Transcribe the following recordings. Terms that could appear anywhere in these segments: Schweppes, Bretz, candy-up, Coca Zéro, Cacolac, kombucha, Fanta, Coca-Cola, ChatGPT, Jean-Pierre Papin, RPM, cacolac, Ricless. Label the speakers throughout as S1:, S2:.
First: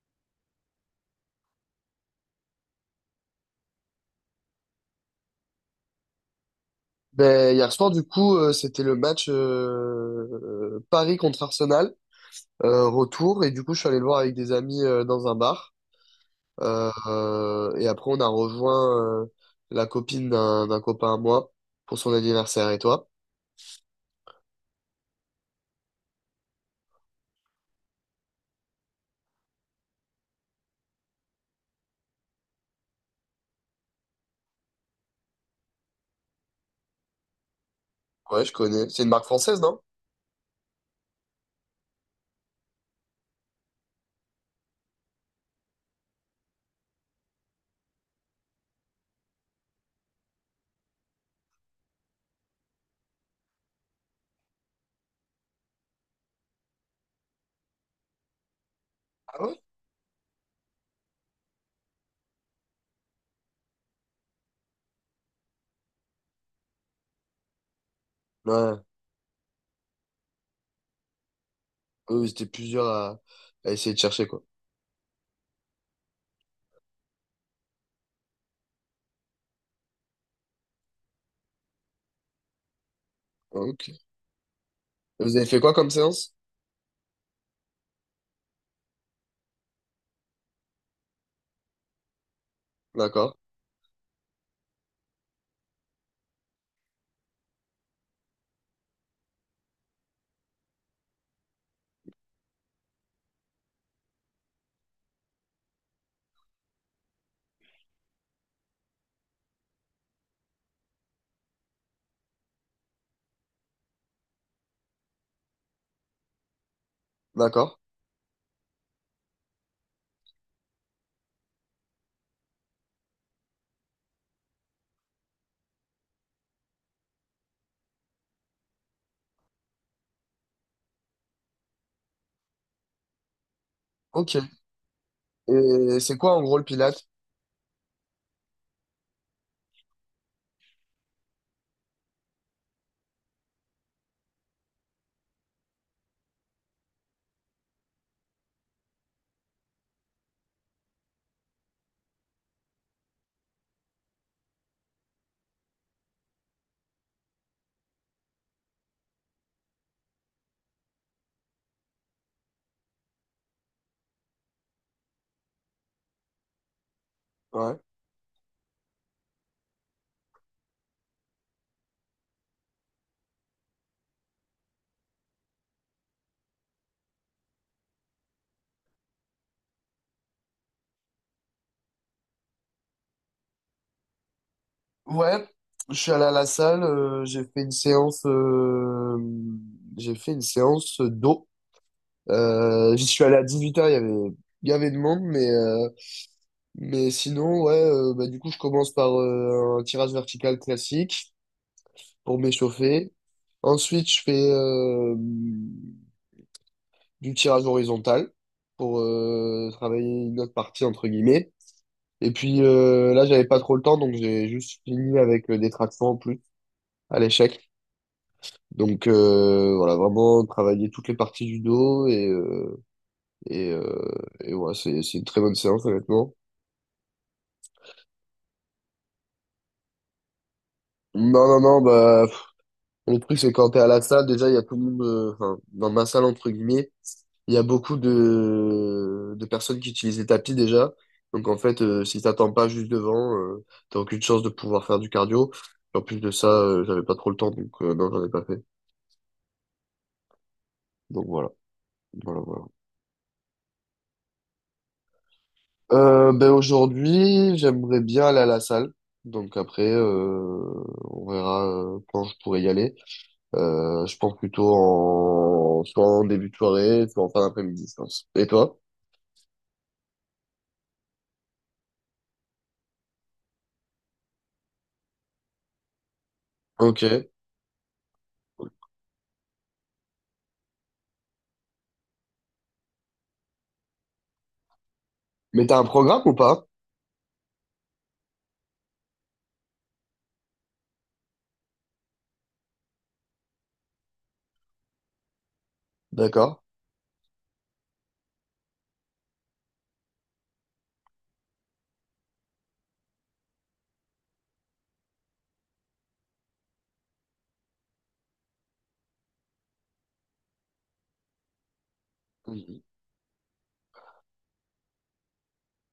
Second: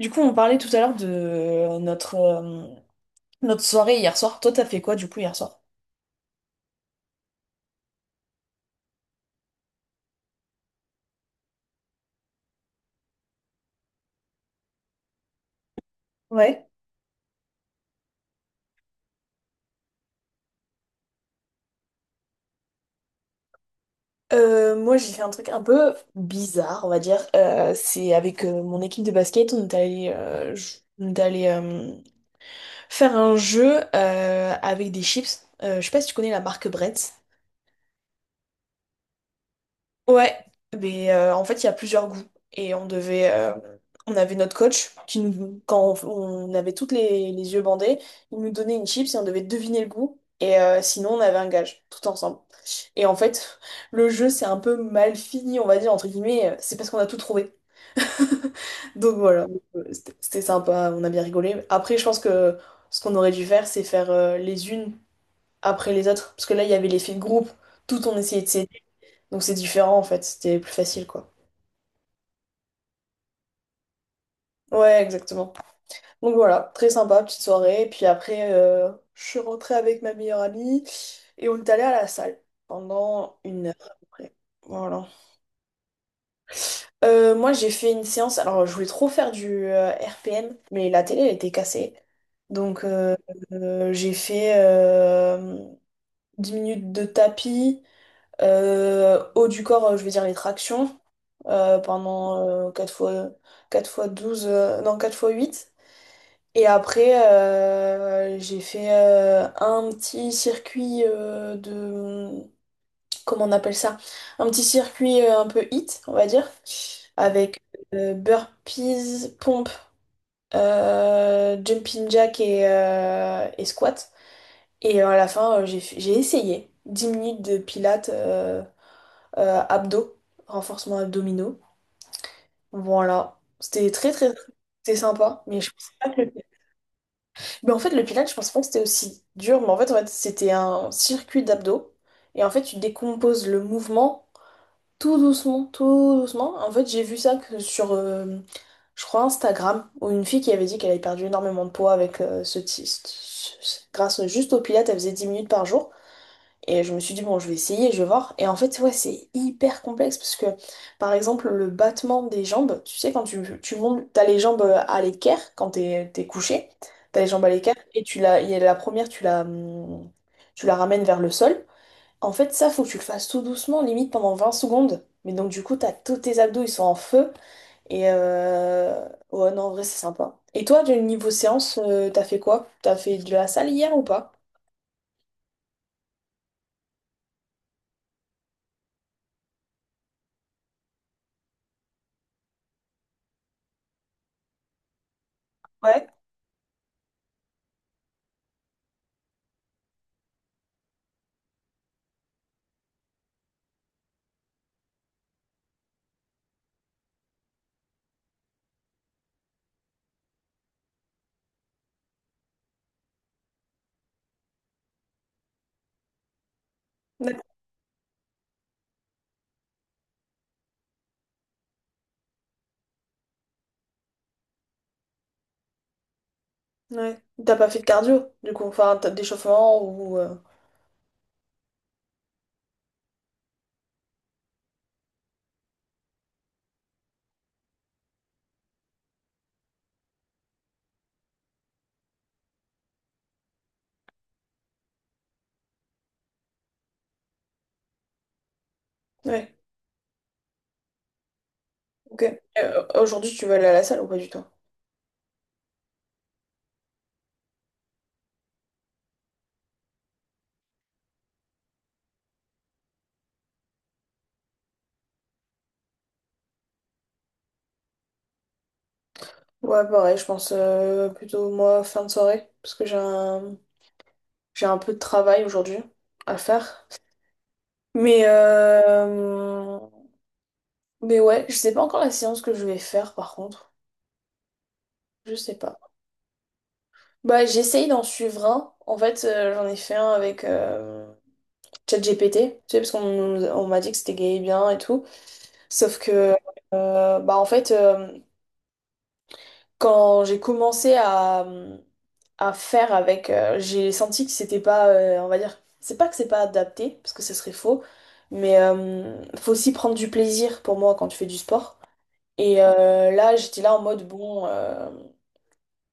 S1: Du coup, on parlait tout à l'heure de notre, notre soirée hier soir. Toi, t'as fait quoi du coup hier soir?
S2: Ben, hier soir, du coup, c'était le match Paris contre Arsenal, retour, et du coup, je suis allé le voir avec des amis dans un bar.
S1: Ouais.
S2: Et après, on a rejoint la copine d'un copain à moi pour son anniversaire. Et toi?
S1: Moi, j'ai fait un truc un peu bizarre, on va dire. C'est avec mon équipe de basket, on est allé, on est allé faire un jeu avec des chips. Je sais pas si tu connais la marque Bretz.
S2: Ouais, je connais. C'est une marque française, non?
S1: Ouais, mais en fait, il y a plusieurs goûts. Et on devait. On avait notre coach qui nous. Quand on avait toutes les yeux bandés, il nous donnait une chips et on devait deviner le goût. Et sinon, on avait un gage, tout ensemble. Et en fait, le jeu, c'est un peu mal fini, on va dire, entre guillemets. C'est parce qu'on a tout trouvé. Donc
S2: Ah
S1: voilà,
S2: ouais?
S1: c'était sympa, on a bien rigolé. Après, je pense que ce qu'on aurait dû faire, c'est faire les unes après les autres. Parce que là, il y avait l'effet de groupe. Tout on essayait de
S2: Ouais,
S1: Donc c'est différent en fait, c'était plus facile quoi.
S2: eux, ils étaient plusieurs à essayer de chercher, quoi.
S1: Ouais, exactement. Donc voilà, très sympa, petite soirée. Puis après, je suis rentrée avec ma meilleure amie et on est allé à la salle pendant
S2: Ah,
S1: une heure à
S2: ok.
S1: peu près. Voilà.
S2: Vous avez fait quoi comme séance?
S1: Moi j'ai fait une séance, alors je voulais trop faire du RPM, mais la télé elle était cassée. Donc euh,
S2: D'accord,
S1: euh, j'ai fait 10 minutes de tapis. Haut du corps, je vais dire les tractions pendant 4 fois, 4 fois 12 non 4 fois huit. Et après, j'ai fait un petit circuit de... Comment on appelle ça? Un petit circuit un peu hit on va dire, avec
S2: d'accord.
S1: burpees, pompe, jumping jack et squat. Et à la fin, j'ai essayé 10 minutes de pilates, abdos, renforcement abdominaux. Bon, voilà. C'était très très très
S2: Ok.
S1: C'était sympa, mais je pensais
S2: Et
S1: pas
S2: c'est quoi
S1: que...
S2: en gros le Pilates?
S1: Mais en fait, le pilates, je pensais pas que c'était aussi dur, mais en fait, c'était un circuit d'abdos. Et en fait, tu décomposes le mouvement tout doucement, tout doucement. En fait, j'ai vu ça que sur, je crois, Instagram, où une fille qui avait dit qu'elle avait perdu énormément de poids avec ce, ti- ce- ce- grâce juste au pilates, elle faisait 10 minutes par jour. Et je me suis dit, bon, je vais essayer, je vais voir. Et en fait, ouais, c'est hyper complexe parce que, par exemple, le battement des jambes, tu sais, quand tu montes, t'as les jambes à l'équerre quand t'es couché, t'as les jambes à l'équerre
S2: Ouais.
S1: et il y a la première, tu la ramènes vers le sol. En fait, ça, faut que tu le fasses tout doucement, limite pendant 20 secondes. Mais donc, du coup, t'as tous tes abdos, ils sont en feu. Et euh, ouais, non, en vrai, c'est sympa. Et toi, du niveau séance, t'as fait quoi? T'as fait de la salle hier ou pas?
S2: Ouais, je suis allé à la salle, j'ai fait une séance, j'ai fait une séance d'eau. J'y suis allé à 18h, il y avait de monde,
S1: Ouais.
S2: mais sinon, ouais, bah, du coup, je commence par un tirage vertical classique pour m'échauffer. Ensuite, je fais du tirage horizontal pour travailler une autre partie, entre guillemets. Et puis là, j'avais pas trop le temps, donc j'ai juste fini avec des tractions en plus à l'échec. Donc voilà, vraiment travailler toutes les parties du dos et et, euh, et ouais, c'est une très bonne séance honnêtement.
S1: Ouais. T'as pas fait de cardio, du coup, enfin, t'as d'échauffement ou...
S2: Non non non bah pff, le truc c'est quand t'es à la salle déjà il y a tout le monde enfin dans ma salle entre guillemets il y a beaucoup de personnes qui utilisent les tapis déjà donc en fait si t'attends pas juste devant t'as aucune chance de pouvoir faire du cardio en plus de ça j'avais pas trop le temps donc non j'en ai pas fait
S1: Ouais,
S2: donc voilà.
S1: ok.
S2: Voilà, voilà.
S1: Aujourd'hui, tu veux aller à la salle ou pas du tout?
S2: Ben aujourd'hui, j'aimerais bien aller à la salle. Donc après, on verra quand je pourrai y aller. Je pense plutôt en soit en début de soirée, soit en fin d'après-midi, je pense. Et toi?
S1: Ouais, pareil, je pense plutôt moi fin de soirée, parce que j'ai un peu de travail aujourd'hui à faire.
S2: Ok.
S1: Mais, euh, mais ouais, je sais pas encore la séance que je vais faire par contre. Je sais
S2: Mais
S1: pas.
S2: t'as un programme ou pas?
S1: Bah, j'essaye d'en suivre un. En fait, j'en ai fait un avec ChatGPT, tu sais, parce qu'on on m'a dit que c'était gay et bien et tout. Sauf que,
S2: D'accord.
S1: euh, bah, en fait, euh, quand j'ai commencé à faire avec, j'ai senti que c'était pas, on va dire, c'est pas que c'est pas adapté, parce que ce serait faux, mais faut aussi prendre du plaisir pour moi quand tu fais du sport. Et
S2: Oui.
S1: là, j'étais là en mode, bon,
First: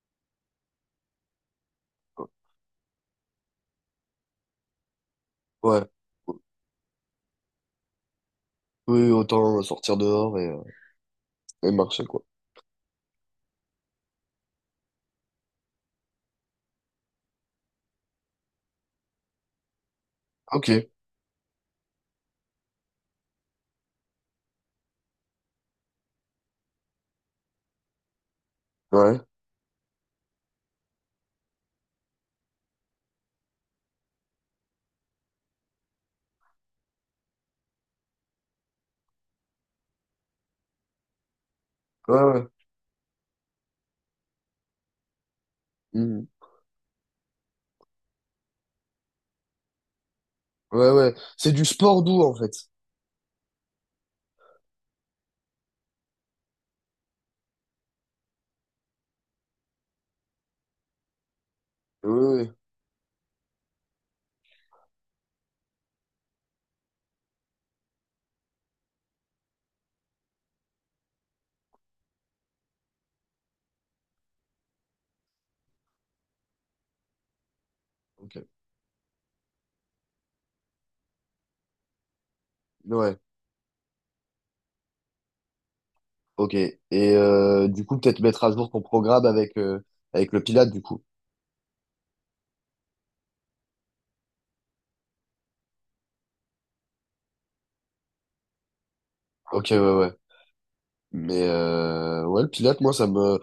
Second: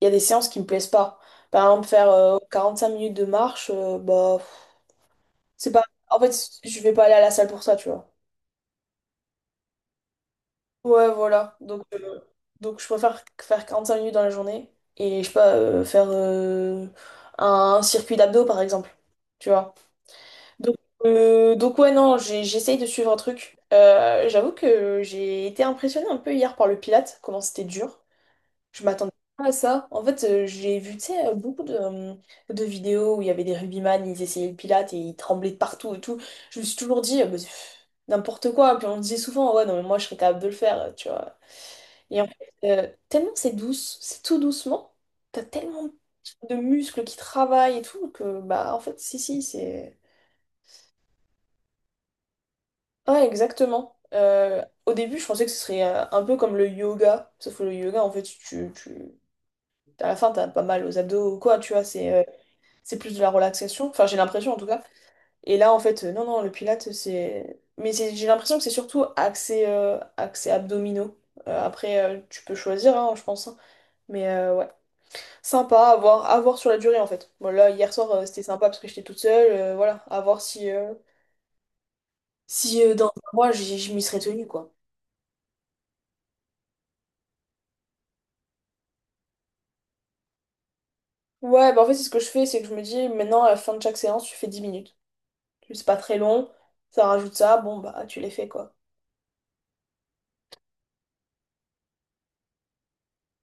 S1: il y a des séances qui me plaisent pas. Par exemple, faire 5 minutes de marche, bah, pff, c'est pas,
S2: Ouais.
S1: en fait, je vais pas aller à la salle pour ça, tu vois.
S2: Oui, autant sortir dehors
S1: Ouais, voilà.
S2: et marcher, quoi.
S1: Donc je préfère faire 45 minutes dans la journée et je sais pas, faire un circuit d'abdos par exemple. Tu vois. Donc,
S2: Ok.
S1: donc, ouais, non, j'essaye de suivre un truc. J'avoue que j'ai été impressionnée un peu hier par le Pilates, comment c'était dur. Je m'attendais
S2: Ouais.
S1: pas à ça. En fait, j'ai vu, tu sais, beaucoup de de vidéos où il y avait des rugbyman, ils essayaient le Pilates et ils tremblaient de partout et tout. Je me suis toujours dit, bah, pff, n'importe quoi. Puis on me disait souvent, ouais, non, mais moi, je serais capable de le faire, tu vois. Et
S2: Ouais,
S1: en
S2: ouais.
S1: fait, tellement c'est douce, c'est tout doucement, t'as tellement
S2: Mhm.
S1: de muscles qui travaillent et tout que, bah, en fait, si, si, c'est.
S2: Ouais, ouais. C'est du sport doux, en fait.
S1: Ouais, exactement. Au début, je pensais que ce serait un peu comme le yoga, sauf que le yoga, en fait, tu... à la fin, t'as pas mal aux abdos ou quoi, tu vois,
S2: Oui, oui, oui.
S1: c'est plus de la relaxation, enfin, j'ai l'impression en tout cas. Et là, en fait, non, non, le pilates, c'est. Mais j'ai l'impression que c'est surtout axé, axé abdominaux. Après, tu peux choisir, hein, je pense. Hein. Mais ouais. Sympa à voir sur la durée en fait. Bon, là, hier soir,
S2: Ok.
S1: c'était sympa parce que j'étais toute seule. Euh, voilà, à voir si dans
S2: Ouais,
S1: un mois, je m'y serais tenue quoi.
S2: ok. Et du coup, peut-être mettre à jour ton programme avec, avec le Pilate, du coup.
S1: Ouais, bah en fait, c'est ce que je fais, c'est que je me dis maintenant, à la fin de chaque séance, tu fais 10 minutes. C'est pas très long, ça rajoute ça, bon, bah tu les fais quoi.
S2: Ok, ouais, ouais. Mais ouais, le Pilate, moi, ça me...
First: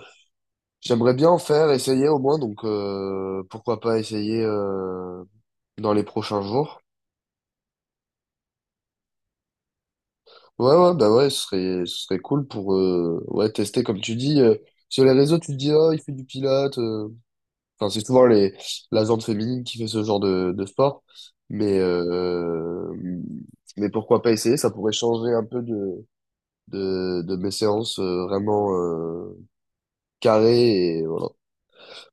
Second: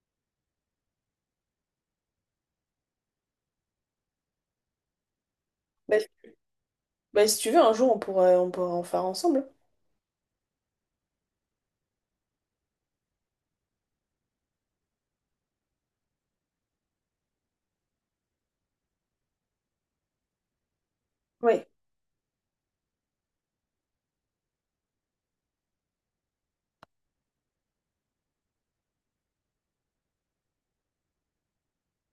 S2: J'aimerais bien en faire, essayer au moins, donc pourquoi pas essayer dans
S1: Bah,
S2: les
S1: si
S2: prochains jours.
S1: bah, si tu veux, un jour, on pourra en faire ensemble.
S2: Ouais, ouais, bah ouais, ce serait cool pour ouais, tester, comme tu dis. Sur les réseaux, tu te dis, oh, il fait du Pilate. Enfin, c'est souvent les, la gente féminine qui fait ce genre de sport.
S1: Oui.
S2: Mais, euh, mais pourquoi pas essayer, ça pourrait changer un peu de mes séances vraiment carrées et voilà.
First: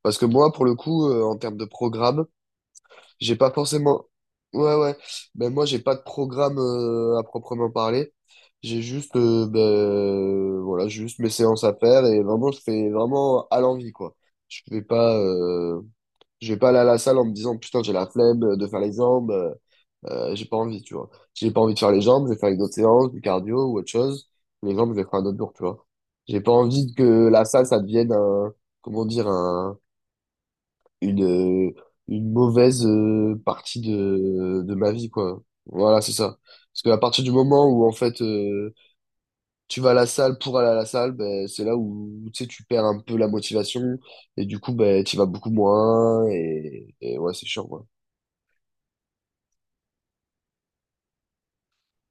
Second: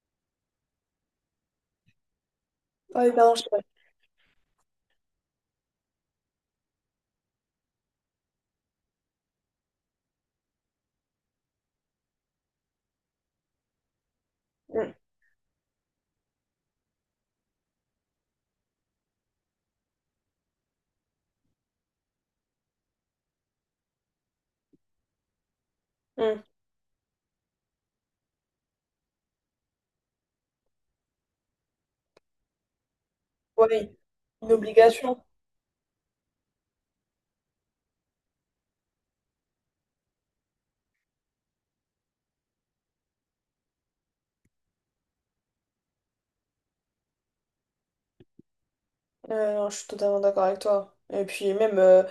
S2: Parce que moi, pour le coup, en termes de programme,
S1: Ouais, pardon,
S2: j'ai
S1: je sais
S2: pas
S1: pas.
S2: forcément. Ouais, ouais. Ben moi, j'ai pas de programme à proprement parler. J'ai juste, ben, voilà, juste mes séances à faire et vraiment, je fais vraiment à l'envie, quoi. Je vais
S1: Mm,
S2: pas, euh, je vais pas aller à la salle en me disant, putain, j'ai la flemme de faire les jambes. J'ai pas envie, tu vois. J'ai pas envie de faire les jambes, je vais faire une autre séance, du cardio ou autre chose. Les jambes, je vais faire un autre jour, tu vois. J'ai
S1: mm.
S2: pas envie que la salle, ça devienne un, comment dire, un, une, euh, une mauvaise partie
S1: Ouais, une
S2: de ma vie,
S1: obligation.
S2: quoi. Voilà, c'est ça. Parce qu'à partir du moment où, en fait, tu vas à la salle pour aller à la salle, ben, c'est là où, tu sais, tu perds un peu la motivation et du coup, ben, tu vas beaucoup moins et ouais, c'est chiant, quoi.
S1: Non, je suis totalement d'accord avec toi. Et puis même,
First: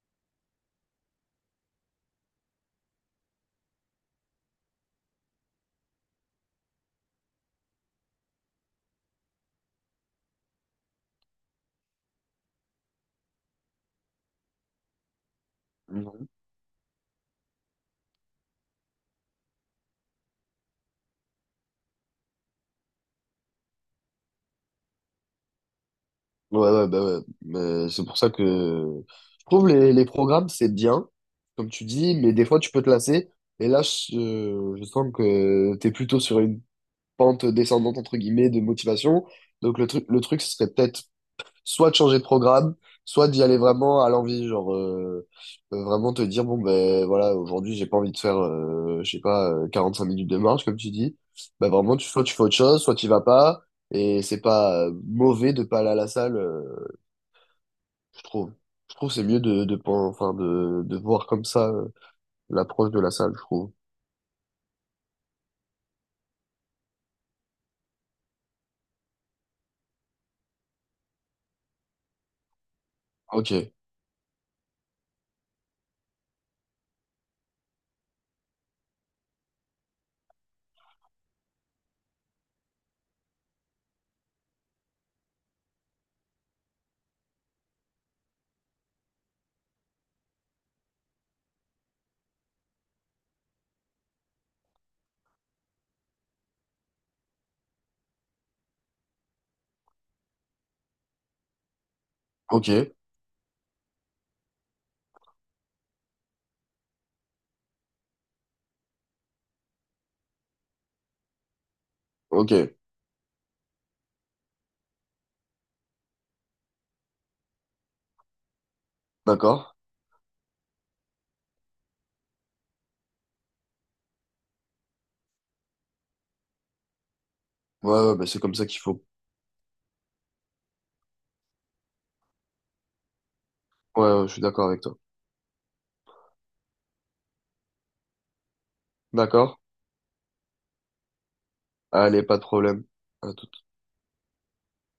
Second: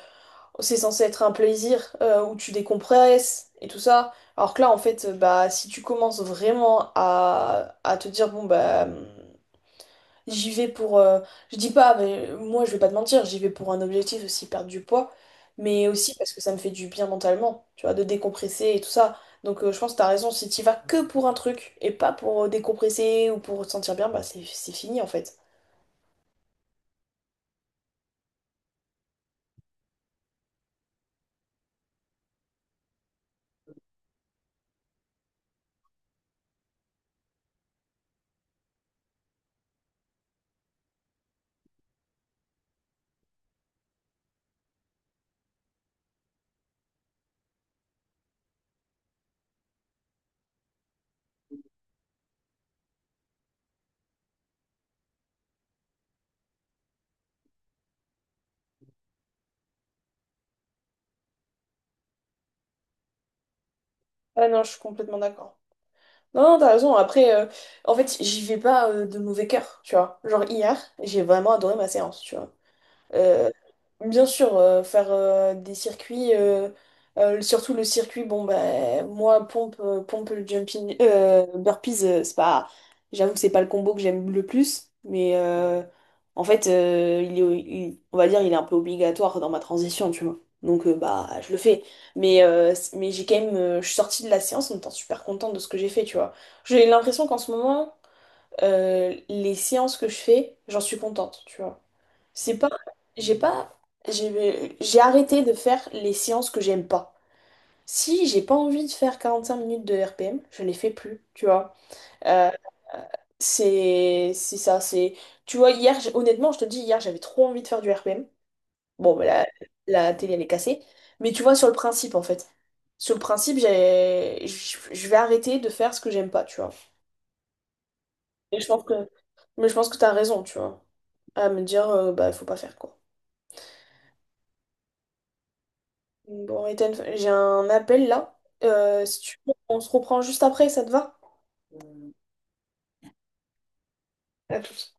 S1: c'est censé être un plaisir où tu décompresses et tout ça. Alors que là, en fait, bah, si tu commences vraiment à te dire, bon, bah, j'y vais pour... je dis pas, mais moi, je vais pas te mentir, j'y vais pour un objectif aussi, perdre du poids, mais aussi parce que ça me fait du bien mentalement, tu vois, de décompresser et tout ça. Donc je pense que t'as raison, si t'y vas que pour un truc et pas pour décompresser ou pour te sentir bien, bah, c'est fini, en fait.
S2: Ouais, ouais, bah ouais. Mais c'est pour ça que je trouve les programmes, c'est bien, comme tu dis, mais des fois, tu peux te lasser. Et là, je sens que t'es plutôt sur une pente descendante, entre guillemets, de motivation. Donc, le truc, ce serait peut-être soit de changer de programme, soit d'y aller vraiment à l'envie. Genre, vraiment te dire, bon, ben voilà, aujourd'hui, j'ai pas envie de faire, je sais pas, 5 minutes de marche, comme tu dis. Bah, vraiment, tu, soit tu fais autre chose, soit tu vas pas. Et c'est pas mauvais de pas aller à la salle. Je trouve. Je trouve que c'est mieux de, enfin, de voir comme ça l'approche de la salle, je trouve.
S1: Ah non, je suis complètement d'accord. Non, non, t'as raison. Après, en fait, j'y vais pas de mauvais cœur, tu vois. Genre, hier, j'ai vraiment adoré ma séance, tu vois. Euh,
S2: Ok,
S1: Bien sûr, faire des circuits, surtout le circuit, bon, bah, moi, pompe, pompe jumping, burpees, c'est pas, j'avoue que c'est pas le combo que j'aime le plus, mais en fait, on va dire, il est un peu obligatoire dans ma transition, tu vois. Donc, bah, je le fais. Mais j'ai quand même, je suis sortie de la séance en étant super contente de ce que j'ai fait, tu vois. J'ai l'impression qu'en ce moment, les séances que je fais, j'en suis contente, tu vois. C'est
S2: ok,
S1: pas, j'ai pas, J'ai arrêté de faire les séances que j'aime pas. Si j'ai pas envie de faire 45 minutes de RPM, je les fais plus, tu vois. Euh,
S2: ok,
S1: c'est ça, c'est... Tu vois, hier, honnêtement, je te dis, hier, j'avais trop envie de faire du RPM. Bon, bah,
S2: d'accord.
S1: la télé, elle est cassée. Mais tu vois, sur le principe, en fait. Sur le principe, j'ai, je vais arrêter de faire ce que j'aime pas, tu vois.
S2: Ouais, ouais, bah c'est comme
S1: Et je
S2: ça qu'il
S1: pense
S2: faut.
S1: que, mais je pense que t'as raison, tu vois, à me dire, bah, il faut pas faire, quoi.
S2: Ouais, ouais, je suis d'accord avec toi.
S1: Bon, Ethan, j'ai un appel là. Si tu veux,
S2: D'accord.
S1: on se reprend juste après, ça te va?
S2: Allez, pas de problème. À tout
S1: À tout de suite.